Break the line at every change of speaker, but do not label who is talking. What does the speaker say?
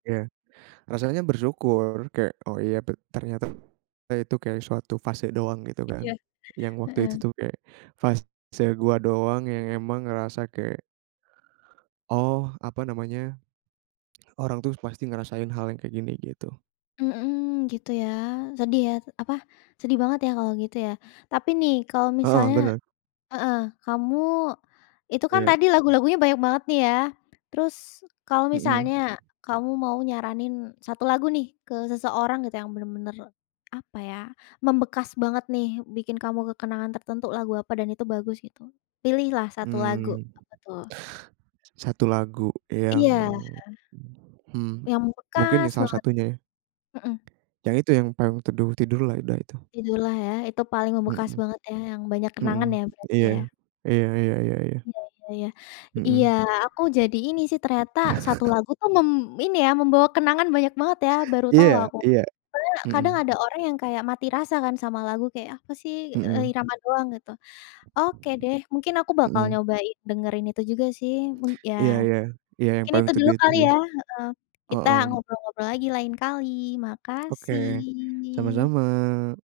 Iya. Rasanya bersyukur. Kayak, oh iya ter ternyata itu kayak suatu fase doang gitu kan.
Iya.
Yang waktu itu
Heeh.
tuh kayak fase gua doang yang emang ngerasa kayak oh, apa namanya, orang tuh pasti ngerasain hal yang kayak gini gitu.
Mhm, gitu ya. Sedih ya, apa, sedih banget ya, kalau gitu ya. Tapi nih kalau
Heeh,
misalnya
benar.
heeh, kamu itu kan
Iya.
tadi lagu-lagunya banyak banget nih ya. Terus kalau
Hmm.
misalnya, kamu mau nyaranin 1 lagu nih ke seseorang gitu yang benar-benar, apa ya, membekas banget nih, bikin kamu ke kenangan tertentu lagu apa dan itu bagus, gitu. Pilihlah satu lagu,
Mhm.
apa tuh?
1 lagu yang,
Iya.
hmm,
Yang
mungkin
membekas
ya salah
banget.
satunya ya?
Mhm.
Yang itu yang Payung Teduh, Tidurlah, udah itu.
Tidurlah ya, itu paling membekas
Mhm.
banget ya, yang banyak kenangan
Mhm.
ya berarti
Iya.
ya?
Iya iya, ya ya.
Iya, ya ya. Iya,
Mhm.
aku jadi ini sih ternyata satu lagu tuh mem ini ya, membawa kenangan banyak banget ya, baru tahu
Iya,
aku.
iya.
Karena kadang
Mhm.
ada orang yang kayak mati rasa kan sama lagu, kayak apa sih, eee,
Mhm.
irama doang gitu. Oke deh, mungkin aku bakal
Mhm.
nyobain dengerin itu juga sih mung ya.
Iya iya. Iya yang
Mungkin
Payung
itu dulu
Teduh itu
kali
sih.
ya, heeh. Kita
Mhm.
ngobrol-ngobrol lagi lain kali.
Oke.
Makasih.
Sama-sama.